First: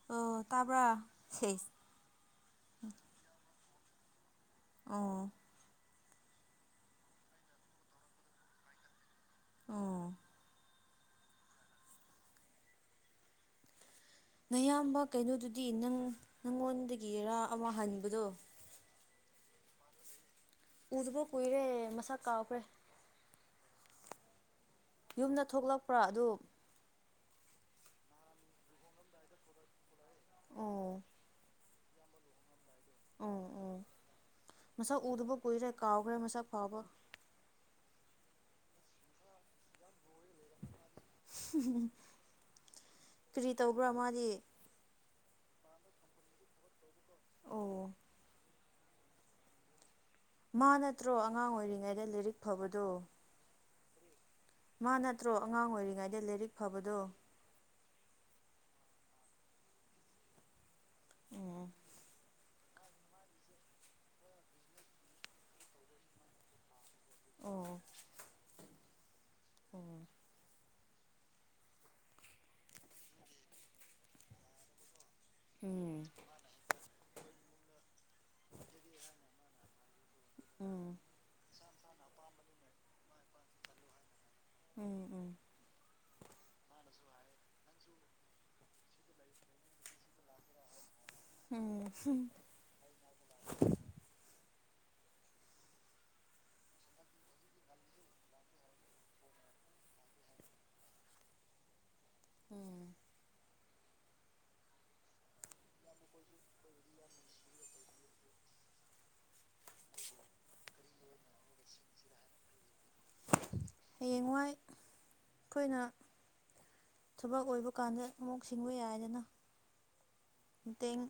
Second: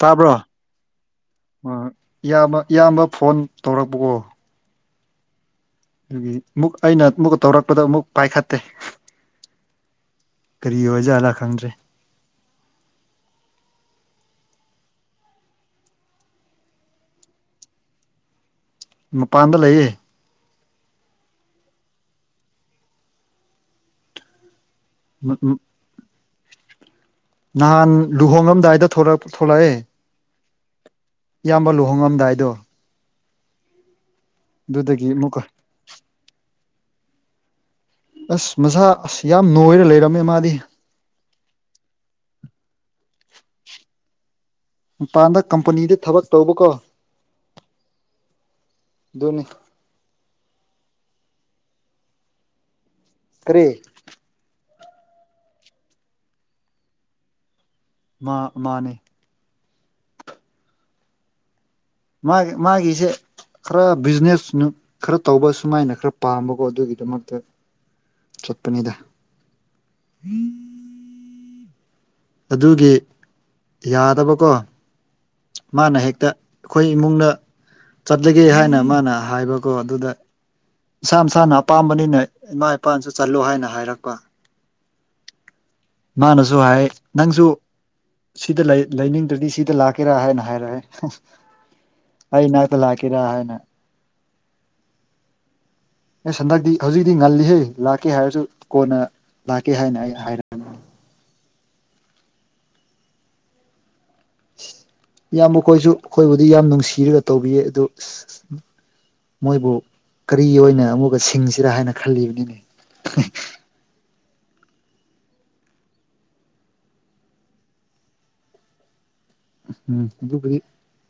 ꯇꯥꯕ꯭ꯔꯣ ꯑꯣ ꯇꯥꯕ꯭ꯔꯥ ꯁꯦꯁ ꯏꯌꯥꯝꯕ ꯏꯌꯥꯝꯕ ꯐꯣꯟ ꯇꯧꯔꯛꯄꯀꯣ ꯑꯣ ꯑꯗꯨꯒꯤ ꯑꯃꯨꯛ ꯑꯩꯅ ꯑꯃꯨꯛꯀ ꯇꯧꯔꯛꯄꯗ ꯑꯃꯨꯛ ꯄꯥꯏꯈꯠꯇꯦ ꯑꯣ ꯀꯔꯤ ꯑꯣꯏ ꯖꯥꯠꯂꯥ ꯈꯪꯗ꯭ꯔꯦ ꯅꯌꯥꯝꯕ ꯀꯩꯅꯣꯗꯨꯗꯤ ꯅꯪ ꯅꯪꯉꯣꯟꯗꯒꯤ ꯔꯥ ꯑꯃ ꯍꯕꯗꯣ ꯃꯄꯥꯟꯗ ꯂꯩꯌꯦ ꯎꯗꯕ ꯀꯨꯏꯔꯦ ꯃꯁꯛ ꯀꯥꯥꯎꯈ꯭ꯔꯦ ꯌꯨꯝꯗ ꯊꯣꯛꯂꯛꯄ꯭ꯔꯥ ꯑꯗꯨꯝ ꯅꯍꯥꯟ ꯂꯨꯍꯣꯡꯉꯝꯗꯥꯏꯗ ꯊꯣꯔꯝ ꯊꯣꯛꯂꯛꯑꯦ ꯑꯣ ꯏꯌꯥꯝꯕ ꯂꯨꯍꯣꯡꯉꯝꯗꯥꯏꯗꯣ ꯎ ꯑꯣ ꯃꯁꯥꯛ ꯑꯗꯨꯗꯒꯤ ꯎꯗꯕ ꯑꯃꯨꯛꯀ ꯀꯨꯏꯔꯦ ꯀꯥꯎꯈ꯭ꯔꯦ ꯃꯁꯥ ꯐꯥꯎꯕ ꯑꯁ ꯃꯁꯥ ꯑꯁ ꯌꯥꯝ ꯅꯣꯏꯔ ꯂꯩꯔꯝꯃꯦ ꯃꯥꯗꯤ ꯎ ꯀꯔꯤ ꯇꯧꯕ꯭ꯔꯥ ꯃꯥꯗꯤ ꯃꯄꯥꯟꯗ ꯀꯝꯄꯅꯤꯗ ꯊꯕꯛ ꯇꯧꯕ ꯀꯣ ꯑꯣ ꯗꯨꯅꯤ ꯃꯥ ꯅꯠꯇ꯭ꯔꯣ ꯑꯉꯥꯡ ꯑꯣꯏꯔꯤꯉꯩꯗ ꯂꯔꯤꯛ ꯐꯕꯗꯣ ꯀꯔꯤ ꯃꯥ ꯅꯠꯇ꯭ꯔꯣ ꯑꯉꯥꯡ ꯑꯣꯏꯔꯤꯉꯩꯗ ꯂꯩꯔꯤꯛ ꯐꯕꯗꯣ ꯃꯥ ꯃꯥꯅꯦ ꯑꯣ ꯃꯥꯒꯤ ꯃꯥꯒꯤꯁꯦ ꯈꯔ ꯕꯤꯖꯤꯅꯦꯁ ꯅꯨ ꯈꯔ ꯇꯧꯕ ꯁꯨꯃꯥꯏꯅ ꯈꯔ ꯄꯥꯝꯕꯀꯣ ꯑꯗꯨꯒꯤ ꯇꯨꯃꯛꯇꯦ ꯑꯣ ꯆꯠꯄꯅꯤꯗ ꯑꯣ [inaudible] ꯑꯗꯨꯒꯤ ꯌꯥꯗꯕꯀꯣ ꯃꯥꯅ ꯎꯝ ꯍꯦꯛꯇ ꯑꯩꯈꯣꯏ ꯏꯃꯨꯡꯅ ꯆꯠꯂꯒꯦ ꯍꯥꯏꯅ ꯃꯥꯅ ꯍꯥꯏꯕꯀꯣ ꯑꯗꯨꯗ ꯎꯝ ꯃꯁꯥ ꯃꯁꯥꯅ ꯑꯄꯥꯝꯕꯅꯤꯅ ꯏꯃꯥ ꯏꯄꯥꯅꯁꯨ ꯆꯠꯂꯨ ꯍꯥꯏꯅ ꯍꯥꯏꯔꯛꯄ ꯎꯝ ꯎꯝ ꯃꯥꯅꯁꯨ ꯍꯥꯏ ꯅꯪꯁꯨ ꯁꯤꯗ ꯂꯩ ꯂꯩꯅꯤꯡꯗ꯭ꯔꯗꯤ ꯁꯤꯗ ꯂꯥꯛꯀꯦꯔꯥ ꯍꯥꯏꯅ ꯍꯥꯏꯔꯛꯑꯦ ꯎꯝ ꯑꯩ ꯅꯥꯛꯇ ꯂꯥꯛꯀꯔꯥ ꯍꯥꯏꯅ ꯑꯁ ꯍꯟꯗꯛꯇꯤ ꯍꯧꯖꯤꯛꯇꯤ ꯉꯜꯂꯤꯍꯦ ꯂꯥꯛꯀꯦ ꯍꯥꯏꯔꯁꯨ ꯀꯣꯟꯅ ꯂꯥꯛꯀꯦ ꯍꯥꯏꯅ ꯑꯩ ꯍꯥꯏ [unintelligible] ꯑꯣꯝ ꯏꯌꯥꯝꯕ ꯈꯣꯏꯁꯨ ꯑꯩꯈꯣꯏꯕꯨꯗꯤ ꯌꯥꯝ ꯅꯨꯡꯁꯤꯔꯒ ꯇꯧꯕꯤꯌꯦ ꯑꯗꯨ ꯃꯣꯏꯕꯨ ꯀꯔꯤ ꯑꯣꯏꯅ ꯑꯃꯨꯛꯀ ꯁꯤꯡꯁꯤꯔꯥ ꯍꯥꯏꯅ ꯈꯜꯂꯤꯕꯅꯤꯅꯦ ꯍꯌꯦꯡꯋꯥꯏ ꯑꯩꯈꯣꯏꯅ ꯊꯕꯛ ꯑꯣꯏꯕ ꯀꯥꯟ ꯎꯝ ꯑꯗꯨꯕꯨꯗꯤ ꯃꯇꯦꯡ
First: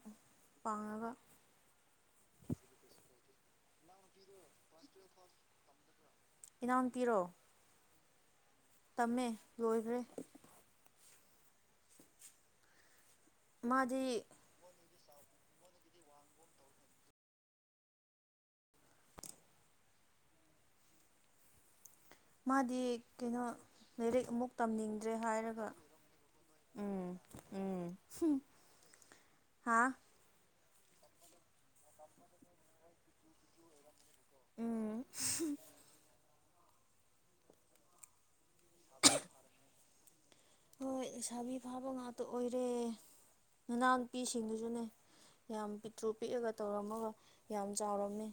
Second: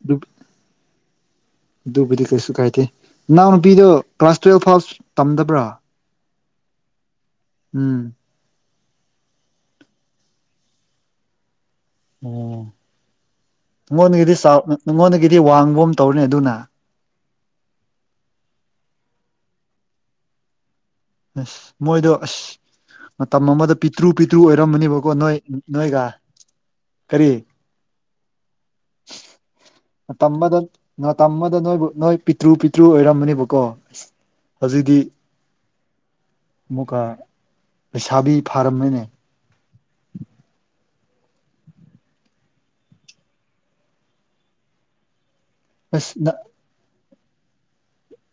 ꯄꯥꯡꯉꯒ ꯗꯨꯕꯨꯗꯤ ꯀꯩꯁꯨ ꯀꯥꯏꯇꯦ ꯅꯎꯅ ꯄꯤꯗꯣ ꯀ꯭ꯂꯥꯁ ꯇꯨꯋꯦꯜꯐ ꯐꯥꯎ ꯇꯝꯗꯕ꯭ꯔꯥ ꯏꯅꯥꯎꯅꯨꯄꯤꯔꯣ ꯎꯝ ꯇꯝꯃꯦ ꯂꯣꯏꯒ꯭ꯔꯦ ꯑꯣ ꯃꯥꯗꯤ ꯅꯪꯉꯣꯟꯗꯒꯤꯗꯤ ꯆꯥꯎ ꯅꯉꯣꯟꯗꯒꯤꯗꯤ ꯋꯥꯡꯕ ꯑꯃ ꯇꯧꯔꯅꯤ ꯑꯗꯨꯅ ꯑꯁ ꯃꯣꯏꯗꯣ ꯑꯁ ꯃꯥꯗꯤ ꯀꯩꯅꯣ ꯃꯇꯝ ꯑꯃꯗ ꯄꯤꯛꯇ꯭ꯔꯨ ꯂꯥꯏꯔꯤꯛ ꯄꯤꯇ꯭ꯔꯨ ꯑꯃꯨꯛ ꯑꯣꯏꯔꯝꯕꯅꯦꯕꯀꯣ ꯇꯝꯅꯤꯡꯗ꯭ꯔꯦ ꯅꯣꯏ ꯍꯥꯏꯔꯒ ꯅꯣꯏꯒ ꯎꯝ ꯀꯔꯤ ꯎꯝ [unintelligible] ꯍꯥꯥ ꯅꯇꯝꯕꯗ ꯅꯇꯝꯕꯗ ꯅꯣꯏꯕꯨ ꯅꯣꯏ ꯄꯤꯇ꯭ꯔꯨ ꯄꯤꯇ꯭ꯔꯨ ꯑꯣꯏꯔꯝꯕꯅꯦꯕꯀꯣ ꯍꯧꯖꯤꯛꯗꯤ ꯎꯝ ꯑꯃꯨꯛꯀ ꯂꯩꯁꯥꯕꯤ ꯐꯥꯔꯝꯃꯦꯅꯦ ꯍꯣꯏ ꯁꯥꯥꯕꯤ ꯐꯥꯕ ꯉꯥꯛꯇ ꯑꯣꯏꯔꯦ ꯅꯅꯥꯎ ꯅꯨꯨꯄꯤꯁꯤꯡꯗꯨꯁꯨꯅꯦ ꯌꯥꯝ ꯄꯤꯛꯇ꯭ꯔꯨ ꯑꯁ ꯅ ꯄꯤꯛꯑꯒ ꯇꯧꯔꯝꯃꯒ ꯌꯥꯝ ꯆꯥꯎꯔꯝꯃꯦ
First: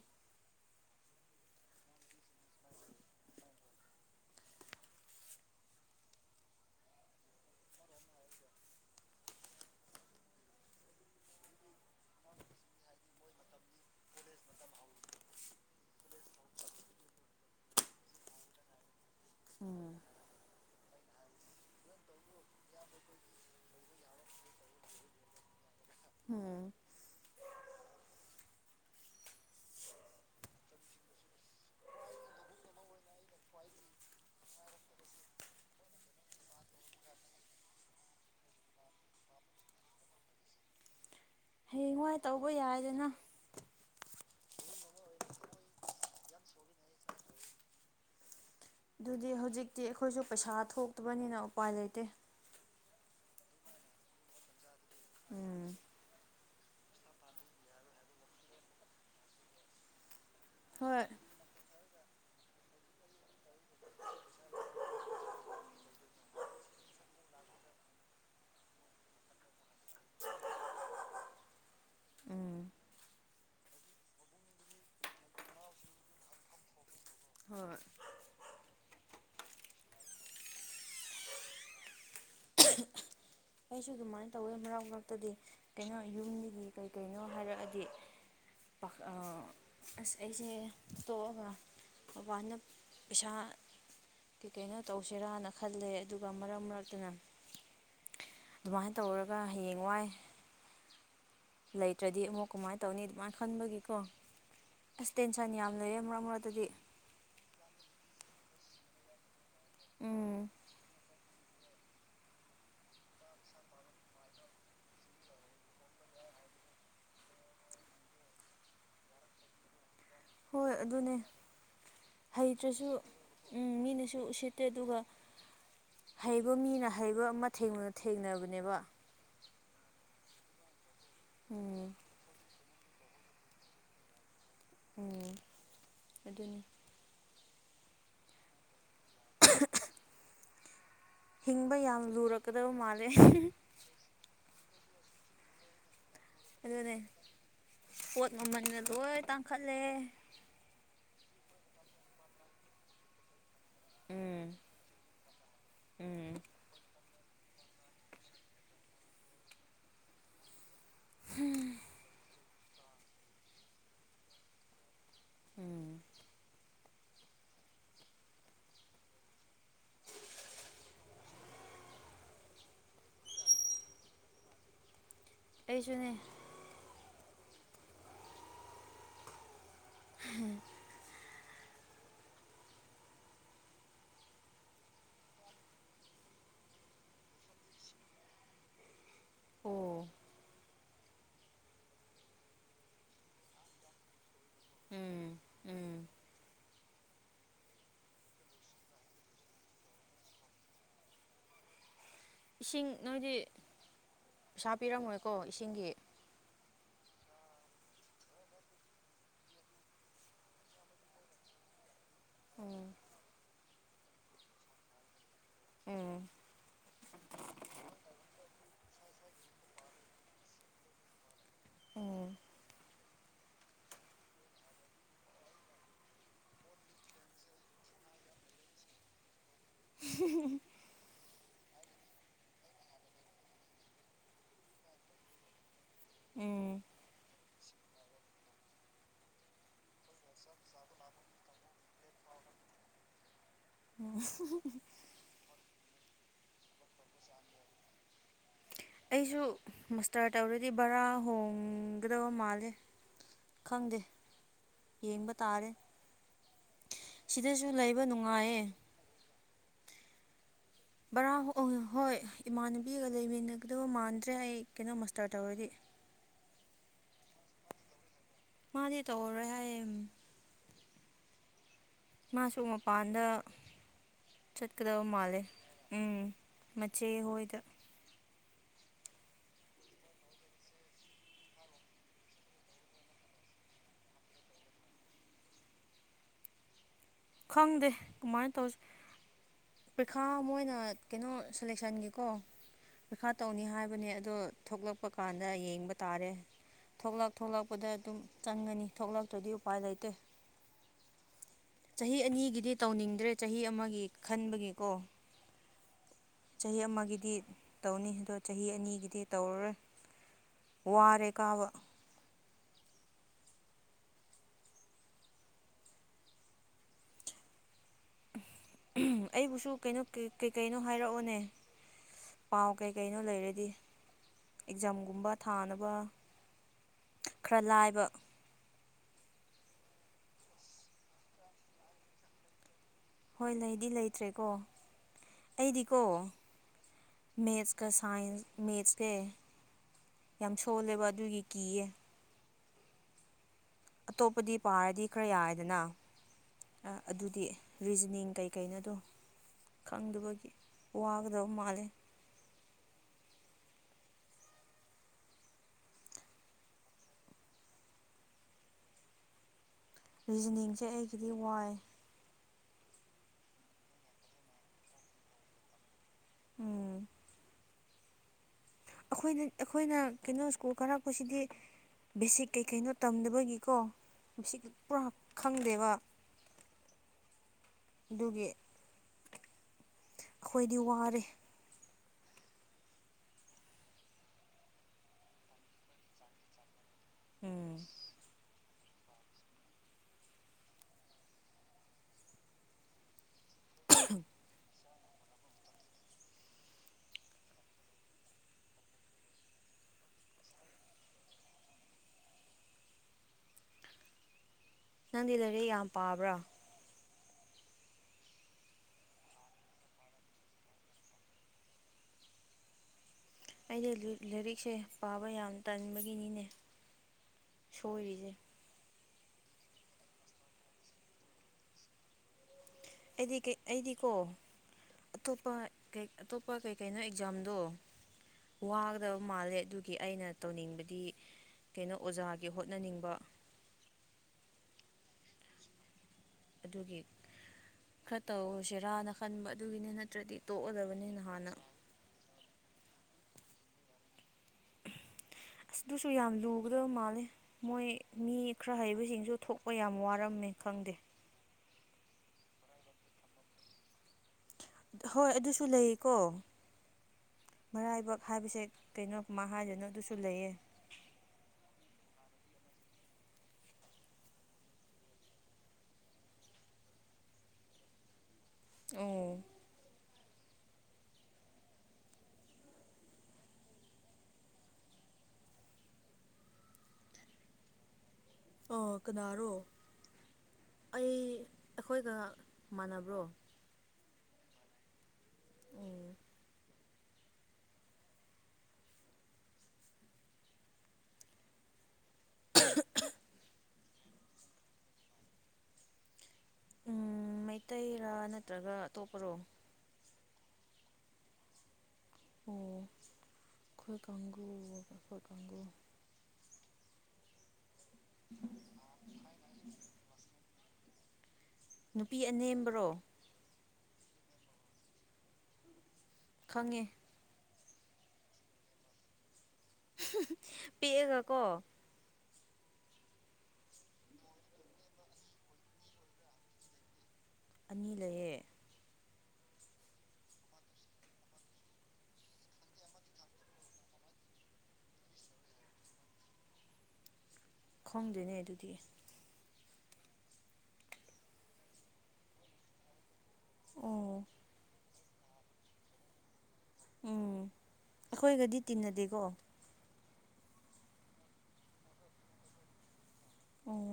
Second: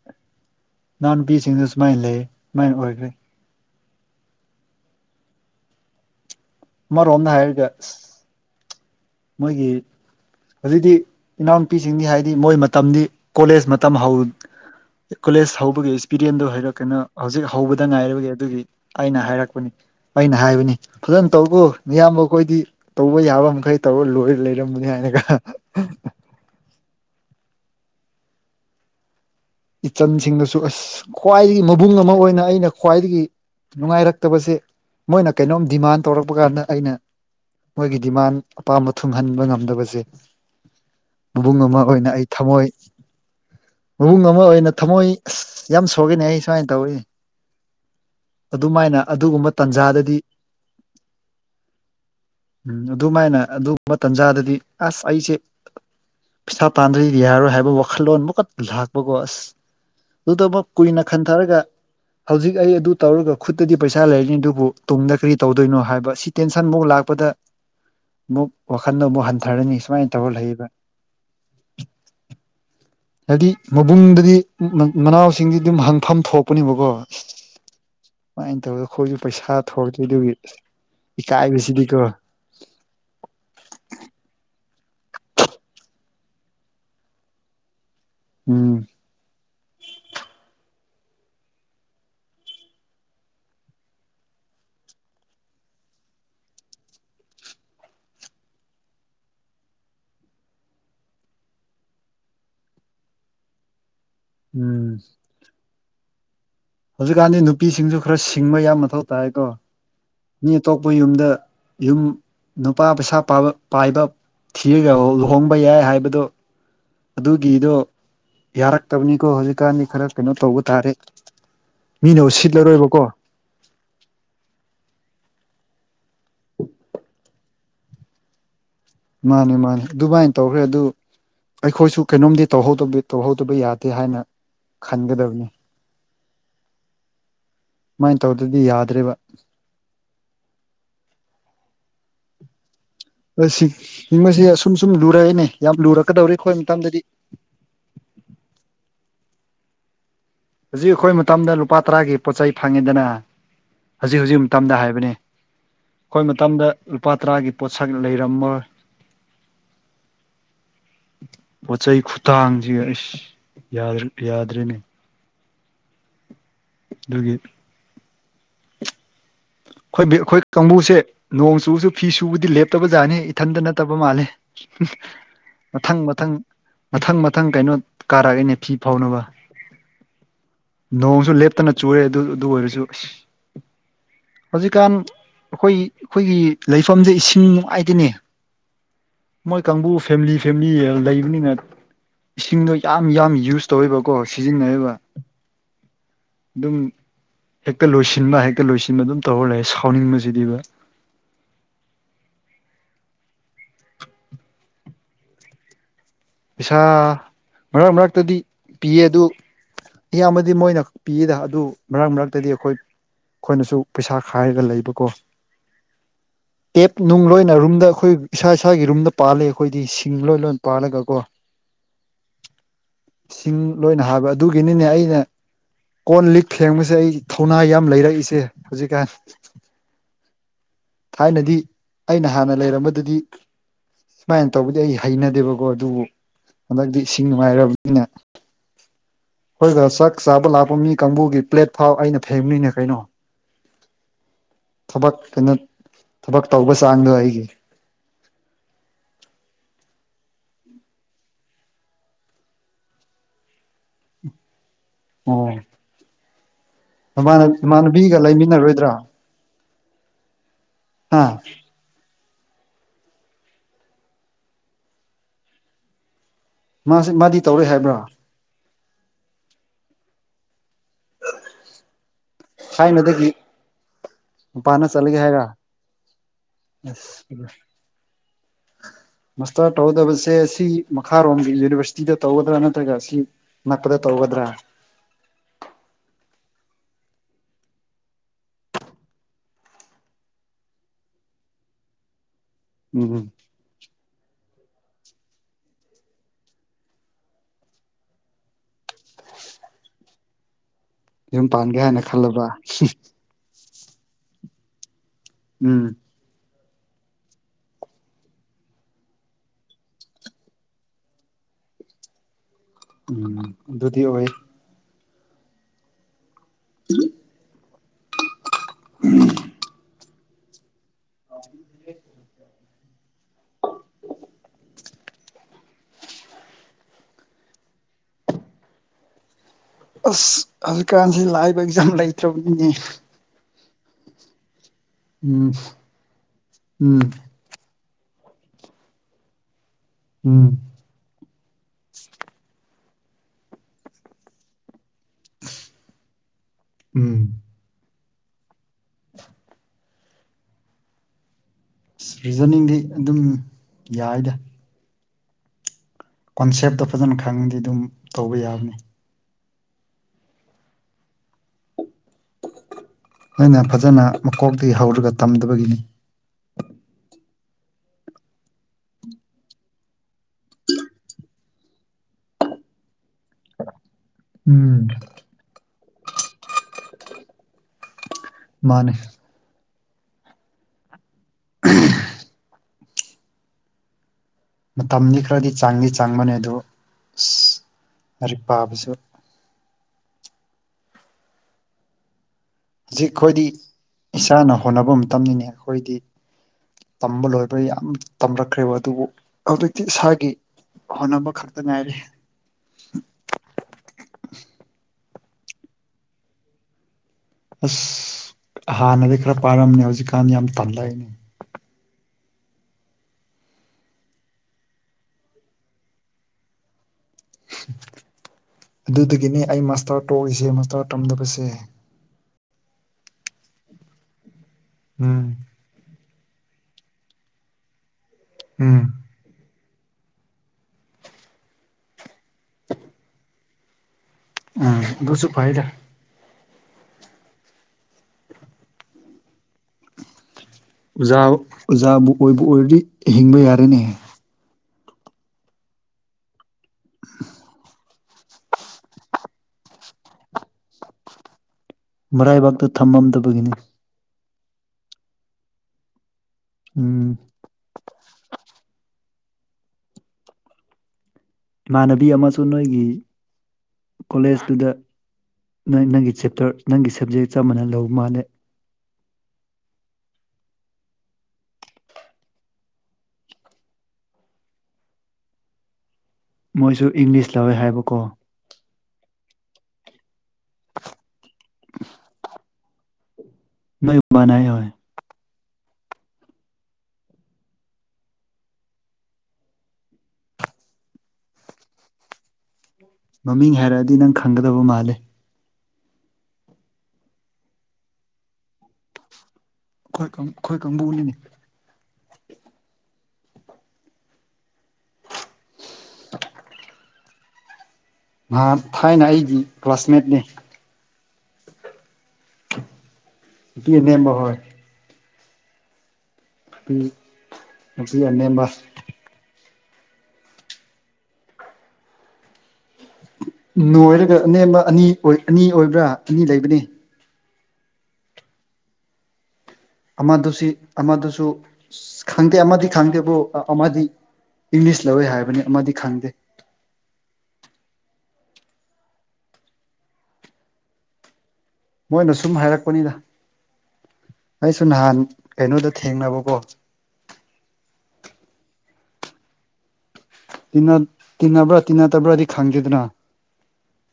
ꯅꯍꯥꯟ ꯅꯨꯄꯤꯁꯤꯡꯗꯨ ꯁꯨꯃꯥꯏꯅ ꯂꯩꯌꯦ ꯃꯩ ꯑꯣꯏꯈ꯭ꯔꯦ ꯃꯔꯣꯝꯅ ꯍꯥꯏꯔꯒ ꯃꯣꯏꯒꯤ ꯍꯧꯖꯤꯛꯇꯤ ꯏꯅꯥꯎꯅꯨꯄꯤꯁꯤꯡꯗꯤ ꯍꯥꯏꯗꯤ ꯃꯣꯏ ꯃꯇꯝꯗꯤ ꯀꯣꯂꯦꯖ ꯃꯇꯝ ꯍꯧ ꯀꯣꯂꯦꯖ ꯍꯧꯕꯒꯤ ꯑꯦꯛꯁꯄꯤꯔꯤꯌꯦꯟꯗꯗꯨ ꯍꯥꯏꯔꯛꯀꯦꯅꯣ ꯍꯧꯖꯤꯛ ꯍꯧꯕꯗ ꯉꯥꯏꯔꯕꯒꯤ ꯑꯗꯨꯒꯤ ꯑꯩꯅ ꯍꯥꯏꯔꯛꯄꯅꯤ ꯎꯝ ꯑꯩꯅ ꯍꯥꯏꯕꯅꯤ ꯐꯖꯅ ꯇꯧꯀ‌ꯣ ꯃꯤꯌꯥꯝꯕ ꯑꯩꯈꯣꯏꯗꯤ ꯇꯧꯕ ꯌꯥꯕ ꯃꯈꯩ ꯇꯧꯔ ꯂꯣꯏꯔ ꯂꯩꯔꯝꯕꯅꯤ ꯍꯥꯏꯅꯒ ꯎꯝ ꯏꯆꯟꯁꯤꯡꯗꯁꯨ ꯑꯁ ꯈ꯭ꯋꯥꯏꯗꯒꯤ ꯃꯕꯨꯡ ꯑꯃ ꯑꯣꯏꯅ ꯑꯩꯅ ꯈ꯭ꯋꯥꯏꯗꯒꯤ ꯅꯨꯡꯉꯥꯏꯔꯛꯇꯕꯁꯦ ꯃꯣꯏꯅ ꯀꯩꯅꯣꯝ ꯗꯤꯃꯥꯟ ꯇꯧꯔꯛꯄ ꯀꯥꯟꯗ ꯑꯩꯅ ꯃꯣꯏꯒꯤ ꯗꯤꯃꯥꯟ ꯑꯄꯥꯝꯕ ꯊꯨꯡꯍꯟꯕ ꯉꯝꯗꯕꯖꯦ ꯃꯕꯨꯡ ꯑꯃ ꯑꯣꯏꯅ ꯍꯌꯦꯡꯋꯥꯏ ꯑꯩ ꯇꯧꯕ ꯊꯝꯃꯣꯏ ꯌꯥꯏꯗꯅ ꯃꯕꯨꯡ ꯑꯃ ꯑꯣꯏꯅ ꯊꯝꯃꯣꯏ ꯑꯁ ꯌꯥꯝ ꯁꯣꯛꯏꯅꯦ ꯑꯩ ꯁꯃꯥꯏ ꯇꯧꯔꯦ ꯑꯗꯨꯗꯤ ꯍꯧꯖꯤꯛꯇꯤ ꯑꯩꯈꯣꯏꯁꯨ ꯄꯩꯁꯥ ꯊꯣꯛꯇꯕꯅꯤꯅ ꯎꯄꯥꯏ ꯂꯩꯇꯦ ꯎꯝ ꯑꯗꯨꯃꯥꯏꯅ ꯑꯗꯨꯝꯕ ꯇꯟꯖꯥꯗꯗꯤ ꯑꯁ ꯑꯩꯁꯦ ꯎꯝ ꯄꯩꯁꯥ ꯇꯥꯟꯗ꯭ꯔꯗꯤ ꯌꯥꯔꯣꯏ ꯍꯥꯏꯕ ꯋꯥꯈꯜꯂꯣꯟ ꯑꯃꯨꯛꯀ ꯂꯥꯛꯄꯒꯣ ꯑꯁ ꯑꯗꯨꯗꯃꯛ ꯀꯨꯏꯅ ꯍꯣꯏ ꯈꯟꯊꯔꯒ ꯍꯧꯖꯤꯛ ꯑꯩ ꯑꯗꯨ ꯇꯧꯔꯒ ꯈꯨꯠꯇꯗꯤ ꯄꯩꯁꯥ ꯂꯩꯔꯤꯅꯤ ꯑꯗꯨꯕꯨ ꯇꯨꯡꯗ ꯀꯔꯤ ꯇꯧꯗꯣꯏꯅꯣ ꯍꯥꯏꯕ ꯁꯤ ꯇꯦꯟꯁꯟꯃꯨꯛ ꯂꯥꯛꯄꯗ ꯑꯃꯨꯛ ꯋꯥꯈꯟꯗꯣ ꯑꯃꯨꯛ ꯍꯟꯊꯔꯅꯤ ꯁꯨꯃꯥꯏꯅ ꯇꯧꯔ ꯂꯩꯕ ꯎꯝ ꯑꯗꯤ ꯃꯕꯨꯡꯗꯗꯤ ꯃꯅꯥꯎꯁꯤꯡꯒꯤ ꯑꯗꯨꯝ ꯍꯪꯐꯝ ꯊꯣꯛꯄꯅꯦꯕꯀꯣ ꯍꯣꯏ ꯁꯨꯃꯥꯏꯅ ꯇꯧꯔ ꯑꯩꯈꯣꯏꯁꯨ ꯄꯩꯁꯥ [unintelligible] ꯊꯣꯛꯂꯛꯏ ꯑꯗꯨꯒꯤ ꯏꯀꯥꯏꯕꯁꯤꯗꯤꯀꯣ ꯑꯩꯁꯨ ꯑꯗꯨꯃꯥꯏꯅ ꯇꯧꯋꯦ ꯃꯔꯛ ꯃꯔꯛꯇꯗꯤ ꯀꯩꯅꯣ ꯌꯨꯝꯗꯒꯤ ꯀꯩ ꯀꯩꯅꯣ ꯍꯥꯏꯔꯛꯑꯗꯤ ꯎꯝ [unintelligible] ꯑꯁ ꯑꯩꯁꯦ ꯇꯣꯛꯑꯒ ꯃꯄꯥꯟꯗ ꯄꯩꯁꯥ ꯀꯦ ꯀꯩꯅꯣ ꯇꯧꯁꯤꯔꯥꯅ ꯈꯜꯂꯦ ꯑꯗꯨꯒ ꯃꯔꯛ ꯃꯔꯛꯇꯅ ꯗꯨꯃꯥꯏꯅ ꯇꯧꯔꯒ ꯍꯌꯦꯡꯋꯥꯏ ꯂꯩꯇ꯭ꯔꯗꯤ ꯑꯃꯨꯛ ꯀꯃꯥꯏꯅ ꯇꯧꯅꯤ ꯑꯗꯨꯃꯥꯏꯅ ꯈꯟꯕꯒꯤꯀꯣ ꯎꯝ ꯑꯁ ꯇ‌ꯦꯟ ꯐꯅꯌꯥꯝ ꯂꯩꯔꯦ ꯃꯔꯛ ꯃꯔꯛꯇꯗꯤ ꯍꯧꯖꯤꯛꯀꯥꯟꯗꯤ ꯅꯨꯄꯤꯁꯤꯡꯁꯨ ꯈꯔ ꯁꯤꯡꯕ ꯌꯥꯝ ꯃꯊꯧ ꯇꯥꯏꯀꯣ ꯎꯝ ꯃꯤ ꯑꯇꯣꯞ ꯄꯨ ꯌꯨꯝꯗ ꯌꯨꯝ ꯅꯨꯄꯥ ꯄꯩꯁꯥ ꯄꯥꯕ ꯄꯥꯏꯕ [unintelligible] ꯂꯨꯍꯣꯡꯕ ꯌꯥꯏ ꯍꯥꯏꯕꯗꯣ ꯑꯗꯨꯒꯤꯗꯣ ꯌꯥꯔꯛꯇꯕꯅꯤꯀꯣ ꯍꯧꯖꯤꯛꯀꯥꯟꯗꯤ ꯈꯔ ꯀꯩꯅꯣ ꯇꯧꯕ ꯍꯣꯏ ꯇꯥꯔꯦ ꯑꯗꯨꯅꯦ ꯃꯤꯅ ꯍꯩꯇ꯭ꯔꯁꯨ ꯎꯁꯤꯠꯂꯔꯣꯏꯕꯀꯣ ꯎꯝ ꯃꯤꯅꯁꯨ ꯎꯁꯤꯠꯇꯦ ꯑꯗꯨꯒ ꯍꯩꯕ ꯃꯤꯅ ꯍꯩꯕ ꯑꯃ ꯊꯦꯡ ꯊꯦꯡꯅꯕꯅꯦꯕꯥ ꯃꯥꯅꯦ ꯃꯥꯅꯦ ꯑꯗꯨꯃꯥꯏꯅ ꯇꯧꯈ꯭ꯔꯦ ꯑꯗꯨ ꯎꯝ ꯑꯩꯈꯣꯏꯁꯨ ꯀꯩꯅꯣꯝꯗꯤ ꯇꯧꯍꯧꯗꯕꯤ ꯇꯧꯍꯧꯗꯕ ꯌꯥꯗꯦ ꯍꯥꯏꯅ ꯎꯝ ꯈꯟꯒꯗꯕꯅꯤ ꯑꯗꯨꯅꯤ ꯃꯥꯏꯟ ꯇꯧꯗꯔꯗꯤ ꯌꯥꯗ꯭ꯔꯦꯕ ꯍꯤꯡꯕ ꯌꯥꯝ ꯂꯨꯔꯛꯀꯗꯕ ꯃꯥꯜ [unintelligible] ꯍꯤꯡꯕꯁꯦ ꯑꯁꯨꯝ ꯁꯨꯝ ꯂꯨꯔꯛꯑꯦꯅꯦ ꯌꯥꯝ ꯂꯨꯔꯛꯀꯗꯧꯔꯦ ꯑꯗꯨꯅꯦ ꯄꯣꯠ ꯃꯃꯜꯅ ꯂꯣꯏ ꯇꯥꯡꯈꯠꯂꯦ ꯍꯧꯖꯤꯛ ꯑꯩꯈꯣꯏ ꯃꯇꯝꯗ ꯂꯨꯄꯥ ꯇꯔꯥꯒꯤ ꯄꯣꯠ ꯆꯩ ꯐꯪꯉꯤꯗꯅ ꯍꯧꯖꯤꯛ ꯍꯧꯖꯤꯛ ꯎꯝ ꯃꯇꯝꯗ ꯍꯥꯏꯕꯅꯦ ꯑꯩꯈꯣꯏ ꯎꯝ ꯃꯇꯝꯗ ꯂꯨꯄꯥ ꯇꯔꯥꯒꯤ ꯄꯣꯠꯁꯛ ꯂꯩꯔꯝꯃꯣꯏ [inaudible] ꯄꯣꯠ ꯆꯩꯩ ꯈꯨꯇꯥꯡꯁꯤꯒ ꯑꯁ ꯌꯥ ꯌꯥꯗ꯭ꯔꯦꯅꯦ ꯎꯝ ꯑꯗꯨꯒꯤ ꯑꯩꯈꯣꯏ ꯑꯩꯈꯣꯏ ꯀꯥꯡꯕꯨꯁꯦ ꯅꯣꯡ ꯆꯨꯕꯁꯨ ꯐꯤ ꯁꯨꯕꯗꯤ ꯂꯦꯞꯇꯕꯖꯥꯠꯅꯤ ꯏꯊꯟꯇ ꯅꯠꯇꯕ ꯃꯥꯜꯂꯦ ꯃꯊꯪ ꯑꯩꯁꯨꯅꯦ ꯃꯊꯪ ꯃꯊꯪ ꯃꯊꯪ ꯀꯩꯅꯣ ꯀꯥꯔꯛꯏꯅꯦ ꯐꯤ ꯐꯧꯅꯕ ꯅꯣꯡꯁꯨ ꯂꯦꯞꯇꯅ ꯆꯨꯏꯔꯦ ꯑꯗꯨ ꯑꯗꯨ ꯑꯣꯏꯔꯁꯨ ꯍꯧꯖꯤꯛꯀꯥꯟ ꯑꯩꯈꯣꯏ ꯑꯩꯈꯣꯏꯒꯤ ꯂꯩꯐꯝꯁꯦ ꯏꯁꯤꯡ ꯅꯨꯡꯉꯥꯏꯗ‌ꯦꯅꯦ ꯃꯣꯏ ꯀꯥꯡꯕꯨ ꯑꯣ ꯐꯦꯃꯤꯂꯤ ꯐꯦꯃꯤꯂꯤ ꯂꯩꯕꯅꯤꯅ ꯏꯁꯤꯡꯗꯣ ꯌꯥꯝ ꯌꯥꯝ ꯌꯨꯁ ꯇꯧꯋꯦꯕ ꯀꯣ ꯁꯤꯖꯤꯟꯅꯩꯕ ꯎꯝ ꯎꯝ ꯑꯗꯨꯝ ꯍꯦꯛꯇ ꯂꯣꯏꯁꯤꯟꯕ ꯍꯦꯛ ꯍꯦꯛꯇ ꯂꯣꯏꯁꯤꯟꯕ ꯑꯗꯨꯝ ꯇꯧꯔ ꯂꯥꯛꯑꯦ ꯁꯥꯎꯅꯤꯡꯕꯁꯤꯗꯤꯕ ꯏꯁꯤꯡ ꯅꯣꯏꯗꯤ ꯄꯩꯁꯥ ꯄꯤꯔꯝꯃꯣꯏꯀꯣ ꯏꯁꯤꯡꯒꯤ ꯄꯩꯁꯥ ꯃꯔꯛ ꯃꯔꯛꯇꯗꯤ ꯄꯤꯌꯦ ꯑꯗꯨ ꯏꯌꯥꯝꯕꯗꯤ ꯃꯣꯏꯅ ꯄꯤꯌꯦꯗ ꯑꯗꯨ ꯃꯔꯛ ꯃꯔꯛꯇꯗꯤ ꯑꯩꯈꯣꯏ ꯎꯝ ꯑꯩꯈꯣꯏꯅꯁꯨ ꯄꯩꯁꯥ ꯈꯥꯏꯔꯒ ꯂꯩꯕꯀꯣ ꯑꯦ ꯇꯦꯞ ꯅꯨꯡ ꯂꯣꯏꯅ ꯔꯨꯝꯗ ꯑꯩꯈꯣꯏ ꯏꯁꯥ ꯏꯁꯥꯒꯤ ꯔꯨꯝꯗ ꯄꯥꯜꯂꯤ ꯑꯩꯈꯣꯏꯗꯤ ꯁꯤꯡ ꯂꯣꯏ ꯂꯣꯏꯅ ꯄꯥꯜꯂꯒ ꯀꯣ ꯎꯝ ꯁꯤꯡ ꯂꯣꯏꯅ ꯍꯥꯏꯕ ꯑꯗꯨꯒꯤꯅꯤꯅꯦ ꯑꯩꯅ ꯀꯣꯟ ꯂꯤꯛ ꯐꯦꯡꯕꯁꯦ ꯑꯩ ꯊꯧꯅꯥ ꯌꯥꯝ ꯂꯩꯔꯛꯏꯁꯦ ꯍꯧꯖꯤꯛꯀꯥꯟ [unintelligible] ꯊꯥꯏꯅꯗꯤ ꯑꯩꯅ ꯍꯥꯟꯅ ꯂꯩꯔꯝꯕꯗꯨꯗꯤ ꯁꯨꯃꯥꯏꯅ ꯇꯧꯕꯗꯤ ꯑꯩ ꯍꯩꯅꯗꯦꯕꯀꯣ ꯑꯗꯨꯕꯨ ꯎꯝ ꯍꯟꯗꯛꯇꯤ ꯏꯁꯤꯡ ꯅꯨꯡꯉꯥꯏꯔꯕꯅꯤꯅ ꯑꯩꯈꯣꯏꯒ ꯆꯥꯛ ꯆꯥꯕ ꯂꯥꯛꯄ ꯃꯤ ꯀꯥꯡꯕꯨꯒꯤ ꯄ꯭ꯂꯦꯠ ꯐꯥꯎ ꯑꯩꯅ ꯐꯦꯡꯕꯅꯤꯅꯦ ꯀꯩꯅꯣ [unintelligible] ꯊꯕꯛ ꯀꯩꯅꯣ ꯊꯕꯛ ꯇꯧꯕ ꯆꯥꯡꯗꯣ ꯑꯩꯒꯤ ꯑꯩꯁꯨ ꯃꯁꯇꯥ꯭ꯔꯠ ꯇꯧꯔꯗꯤ ꯕꯔꯥ ꯍꯣꯡꯒꯗꯕ ꯃꯥꯜꯂꯦ ꯈꯪꯗꯦ ꯌꯦꯡꯕ ꯑꯣ ꯇꯥꯔꯦ ꯅꯃꯥꯟꯅ ꯁꯤꯗꯁꯨ ꯂꯩꯕ ꯅꯃꯥꯟꯅꯕꯤꯒ ꯅꯨꯡꯉꯥꯏꯌꯦ ꯂꯩꯃꯤꯟꯅꯔꯣꯏꯗ꯭ꯔꯥ ꯍꯥ ꯕꯔꯥ ꯍꯣꯏ ꯏꯃꯥꯟꯅꯕꯤꯒ ꯂꯩꯃꯤꯟꯅꯒꯗꯕ ꯃꯥꯟꯗ꯭ꯔꯦ ꯑꯩ ꯀꯩꯅꯣ ꯃꯁꯇꯔ ꯇꯧꯔꯗꯤ ꯃꯥꯁꯤ ꯃꯥꯗꯤ ꯇꯧꯔꫭꯏ ꯍꯥꯏꯕ꯭ꯔꯥ ꯃꯥꯗꯤ ꯇꯧꯔꯣꯏ ꯍꯥꯏꯌꯦ ꯃꯥꯁꯨ ꯃꯄꯥꯟꯗ ꯊꯥꯏꯅꯗꯒꯤ ꯃꯄꯥꯟꯗ ꯆꯠꯀꯗꯕ ꯆꯠꯂꯒꯦ ꯃꯥꯜꯂꯦ ꯍꯥꯏꯔ ꯎꯝ ꯃꯆꯦ ꯑꯁ ꯍꯣꯏꯗ ꯃꯥꯁꯇꯔ ꯇꯧꯒꯗꯕꯁꯦ ꯑꯁꯤ ꯃꯈꯥꯔꯣꯝꯒꯤ ꯌꯨꯅꯤꯚ꯭ꯔꯁꯤꯇꯤꯗ ꯇꯧꯒꯗ꯭ꯔꯥ ꯅꯠꯇ꯭ꯔꯒ ꯑꯁꯤ ꯅꯠꯇꯔꯒ ꯇꯧꯒꯗ꯭ꯔꯥ ꯈꯪꯗꯦ ꯀꯃꯥꯏꯅ ꯇꯧꯁꯤ ꯄ꯭ꯔꯤꯈꯥ ꯃꯣꯏꯅ ꯀꯩꯅꯣ ꯁꯦꯂꯦꯛꯁꯟꯒꯤꯀꯣ ꯎꯝ ꯄꯩꯈꯥ ꯇꯧꯅꯤ ꯍꯥꯏꯕꯅꯦ ꯑꯗꯣ ꯊꯣꯛꯂꯛꯄ ꯀꯥꯟꯗ ꯌꯦꯡꯕ ꯇꯥꯔꯦ ꯊꯣꯛꯂꯛ ꯊꯣꯛꯂꯛꯄꯗ ꯑꯗꯨꯝ ꯆꯪꯒꯅꯤ ꯊꯣꯛꯂꯛꯇ꯭ꯔꯗꯤ ꯎꯄꯥꯏ ꯂꯩꯇꯦ ꯌꯨꯝ ꯄꯥꯟꯒꯦ ꯍꯥꯏꯅ ꯆꯍꯤ ꯈꯜꯂꯕ ꯑꯅꯤꯒꯤꯗꯤ ꯇꯧꯅꯤꯡꯗ꯭ꯔꯦ ꯆꯍꯤ ꯑꯃꯒꯤ ꯈꯟꯕꯒꯤꯀꯣ ꯎꯝ ꯆꯍꯤ ꯑꯃꯒꯤꯗꯤ ꯇꯧꯅꯤ ꯑꯗꯣ ꯆꯍꯤ ꯑꯅꯤꯒꯤꯗꯤ ꯇꯧꯔꯔꯣꯏ ꯋꯥꯔꯦ ꯀꯥꯕ ꯎꯝ ꯑꯗꯨꯗꯤ ꯑꯣꯏ [inaudible] ꯑꯩꯕꯨꯁꯨ ꯀꯩꯅꯣ ꯀꯩ ꯀꯩꯅꯣ ꯍꯥꯏꯔꯛꯑꯣꯅꯦ ꯄꯥꯎ ꯀꯩꯀꯩꯅꯣ ꯂꯩꯔꯗꯤ ꯑꯦꯛꯖꯥꯝꯒꯨꯝꯕ ꯊꯥꯅꯕ ꯈꯔ ꯂꯥꯏꯕ ꯑꯁ ꯍꯧꯖꯤꯛꯀꯥꯟꯁꯤ ꯂꯥꯛꯕ ꯑꯦꯛꯖꯥꯝ ꯂꯩꯇ꯭ꯔꯕꯅꯤꯅꯦ ꯍꯣꯏ ꯂꯩꯗꯤ ꯂꯩꯇ꯭ꯔꯦꯀꯣ ꯎꯝ ꯑꯩꯗꯤꯀꯣ ꯎꯝ ꯃꯦꯠꯁꯀ ꯁꯥꯏꯟꯁ ꯃꯦꯠꯁꯦ ꯎꯝ ꯌꯥꯝ ꯁꯣꯜꯂꯦꯕ ꯑꯗꯨꯒꯤ ꯀꯤꯌꯦ ꯑꯇꯣꯞꯄꯗꯤ ꯄꯥꯔꯗꯤ ꯈꯔ ꯌꯥꯔꯦꯗꯅ ꯎꯝ ꯑꯗꯨꯗꯤ ꯔꯤꯖꯅꯤꯡ ꯀꯩꯀꯩꯅꯗꯣ ꯈꯪꯗꯕꯒꯤ ꯋꯥꯒꯗꯕ ꯃꯥꯜꯂꯦ ꯔꯤꯖꯅꯤꯡꯗꯤ ꯑꯗꯨꯝ ꯌꯥꯏꯗ ꯀꯣꯟꯁꯦꯞꯇꯣ ꯐꯖꯅ ꯈꯪꯉꯗꯤ ꯑꯗꯨꯝ ꯇꯧꯕ ꯌꯥꯕꯅꯤ ꯔꯤꯖꯅꯤꯡꯁꯦ ꯑꯩꯒꯤꯗꯤ ꯋꯥꯏ ꯅꯣꯏꯅ ꯐꯖꯅ ꯃꯀꯣꯛꯇꯒꯤ ꯍꯧꯔꯒ ꯇꯝꯗꯕꯒꯤꯅꯤ ꯎꯝ ꯑꯩꯈꯣꯏꯅ ꯑꯩꯈꯣꯏꯅ ꯀꯩꯅꯣ ꯁ꯭ꯀꯨꯜ ꯀꯥꯔꯛꯄꯁꯤꯗꯤ ꯕꯦꯁꯤꯛ ꯀꯩꯀꯩꯅꯣ ꯇꯝꯗꯕꯒꯤꯀꯣ ꯎꯝ ꯄꯨꯔꯥ ꯈꯪꯗꯦꯕ ꯑꯗꯨꯒꯤ ꯃꯥꯅꯦ ꯑꯩꯈꯣꯏꯗꯤ ꯋꯥꯔꯦ ꯃꯇꯝꯗꯤ ꯈꯔꯗꯤ ꯆꯥꯡꯗꯤ ꯆꯥꯡꯕꯅꯦ ꯑꯗꯨ ꯑꯁ ꯎꯝ ꯂꯥꯏꯔꯤꯛ ꯄꯥꯕꯁꯨ ꯍꯧꯖꯤꯛ ꯑꯩꯈꯣꯏꯗꯤ ꯏꯁꯥꯅ ꯍꯣꯠꯅꯕ ꯃꯇꯝꯅꯤꯅꯦ ꯑꯩꯈꯣꯏꯗꯤ ꯇꯝꯕ ꯂꯣꯏꯕ ꯌꯥꯝ ꯇꯝꯂꯛꯈ꯭ꯔꯦꯕ ꯑꯗꯨꯕꯨ ꯍꯧꯖꯤꯛꯇꯤ ꯏꯁꯥꯒꯤ ꯍꯣꯠꯅꯕ ꯈꯛꯇ ꯉꯥꯏꯔꯦ ꯅꯪꯗꯤ ꯂꯩꯥꯏꯔꯤꯛ ꯌꯥꯝ ꯄꯥꯕ꯭ꯔꯥ ꯑꯁ ꯍꯥꯟꯅꯗꯤ ꯈꯔ ꯄꯥꯔꯝꯕꯅꯦ ꯍꯧꯖꯤꯛꯀꯥꯟ ꯌꯥꯝ ꯇꯟꯂꯦꯅꯦ ꯑꯩꯗꯤ ꯂꯥꯏꯔꯤꯛꯁꯦ ꯄꯥꯕ ꯌꯥꯝ ꯇꯟꯕꯒꯤꯅꯤꯅꯦ ꯁꯣꯏꯔꯤꯁꯦ ꯑꯗꯨꯗꯒꯤꯅꯤ ꯑꯩ ꯃꯁꯇꯥꯔ ꯇꯣꯛꯏꯁꯦ ꯃꯁꯇꯥꯔ ꯇꯝꯗꯕꯁꯦ ꯑꯩꯗꯤ ꯑꯩꯗꯤꯀꯣ ꯎꯝ ꯑꯇꯣꯞꯄ ꯑꯇꯣꯞꯄ ꯀꯩ ꯀꯩꯅꯣ ꯑꯦꯛꯖꯥꯝꯗꯣ ꯎꯝ ꯋꯥꯒꯗꯕ ꯃꯥꯜꯂꯦ ꯑꯗꯨꯒꯤ ꯑꯩꯅ ꯇꯧꯅꯤꯡꯕꯗꯤ ꯀꯩꯅꯣ ꯑꯣꯖꯥꯒꯤ ꯍꯣꯠꯅꯅꯤꯡꯕ ꯎꯝ ꯑꯗꯨꯁꯨ ꯐꯩꯗ ꯑꯗꯨꯒꯤ ꯈꯔ ꯇꯧꯔꯁꯤꯔꯥꯅ ꯈꯟꯕ ꯑꯗꯨꯒꯤꯅꯤ ꯅꯠꯇ꯭ꯔꯗꯤ ꯖꯥ ꯇꯣꯛꯑꯗꯕꯅꯤꯅ ꯍꯥꯟꯅ ꯑꯣꯖꯥꯕꯨ ꯑꯣꯏꯕꯨ ꯑꯣꯏꯔꯗꯤ ꯍꯤꯡꯕ ꯌꯥꯔꯦꯅꯦ ꯑꯁ ꯑꯗꯨꯁꯨ ꯌꯥꯝ ꯂꯨꯒꯗꯕ ꯃꯥꯜꯂꯦ ꯃꯣꯏ ꯃꯤ ꯈꯔ ꯍꯩꯕꯁꯤꯡꯁꯨ ꯊꯣꯛꯄ ꯌꯥꯝ ꯋꯥꯔꯝꯃꯦ ꯈꯪꯗꯦ ꯃꯔꯥꯏꯕꯥꯛꯇ ꯇꯝꯃꯝꯗꯕꯒꯤꯅꯤ ꯍꯣꯏ ꯑꯗꯨꯁꯨ ꯂꯩꯌꯦꯀꯣ ꯎꯝ ꯃꯔꯥꯏꯕꯛ ꯍꯥꯏꯕꯁꯦ ꯀꯩꯅꯣ ꯃꯥꯍꯥꯏꯗꯣꯏꯅꯨ ꯑꯗꯨꯁꯨ ꯂꯩꯌꯦ ꯏꯃꯥꯟꯅꯕꯤ ꯑꯃꯁꯨ ꯅꯣꯏꯒꯤ ꯀꯣꯂꯦꯖꯇꯨꯗ ꯅꯪꯒꯤ ꯆꯦꯞꯇꯔ ꯅꯪꯒꯤ ꯁꯕꯖꯦꯛ ꯆꯞ ꯃꯥꯟꯅ ꯂꯧꯕ ꯃꯥꯜꯂꯦ ꯑꯣ ꯃꯣꯏꯁꯨ ꯏꯪꯂꯤꯁ ꯂꯧꯋꯦ ꯍꯥꯏꯕꯀꯣ ꯑꯣ ꯀꯅꯥꯔꯣ ꯑꯩ ꯑꯩꯈꯣꯏꯒ ꯃꯥꯟꯅꯕ꯭ꯔꯣ ꯅꯣꯏ ꯃꯅꯩ ꯍꯣꯏ ꯎꯝ ꯑꯥꯍꯥꯝ ꯃꯃꯤꯡ ꯍꯥꯏꯔꯛꯑꯗꯤ ꯅꯪ ꯈꯪꯒꯗꯕ ꯃꯥꯜꯂꯦ ꯃꯩꯇꯩꯔꯥ ꯅꯠꯇ꯭ꯔꯒ ꯑꯇꯣꯞꯄꯔꯣ ꯑꯩꯈꯣꯏ ꯑꯩꯈꯣꯏ ꯀꯥꯡꯕꯨꯅꯤꯅꯤ ꯑꯣ ꯑꯩꯈꯣꯏ ꯀꯥꯡꯒꯨ ꯈꯣꯏ ꯀꯥꯡꯒꯨ INAUDIBLE ꯑꯥ ꯊꯥꯏꯅ ꯑꯩꯒꯤ ꯀ꯭ꯂꯥꯁꯃꯦꯠꯅꯤ ꯅꯨꯄꯤ ꯑꯅꯦꯝꯕꯔꯣ ꯅꯨꯄꯤ ꯑꯅꯦꯝꯕ ꯍꯣꯏ ꯈꯪꯉꯦ ꯅꯨꯄꯤ ꯅꯨꯄꯤ ꯑꯅꯦꯝꯕ ꯄꯦꯜꯂꯣ ꯀꯣ ꯅꯣꯏꯔꯒ ꯑꯅꯦꯝꯕ ꯑꯅꯤ ꯑꯅꯤ ꯑꯣꯏꯕ꯭ꯔꯥ ꯑꯅꯤ ꯂꯩꯕꯅꯤ ꯑꯅꯤ ꯂꯩꯌꯦ ꯑꯃꯗꯨꯁꯤ ꯑꯃꯗꯨꯁꯨ ꯑ ꯈꯪꯗꯦ ꯑꯃꯗꯤ ꯈꯪꯗꯦꯕꯨ ꯑꯃꯗꯤ ꯏꯪꯂꯤꯁ ꯂꯧꯋꯦ ꯍꯥꯏꯕꯅꯤ ꯑꯃꯗꯤ ꯈꯪꯗꯦ ꯈꯪꯗꯣꯏꯅꯦ ꯑꯗꯨꯗꯤ ꯃꯣꯏꯅ ꯁꯨꯝ ꯍꯥꯏꯔꯛꯄꯅꯤꯅ ꯑꯣ ꯑꯩꯁꯨ ꯅꯍꯥꯟ ꯀꯩꯅꯣꯗ ꯊꯦꯡꯅꯕꯀꯣ ꯎꯝ ꯑꯩꯈꯣꯏꯒꯗꯤ ꯇꯤꯟꯅꯗꯦꯀꯣ ꯇꯤꯟꯅꯕ꯭ꯔꯥ ꯇꯤꯟꯅ ꯇꯕ꯭ꯔꯥꯗꯤ ꯈꯪꯗꯦꯗꯅ ꯑꯣ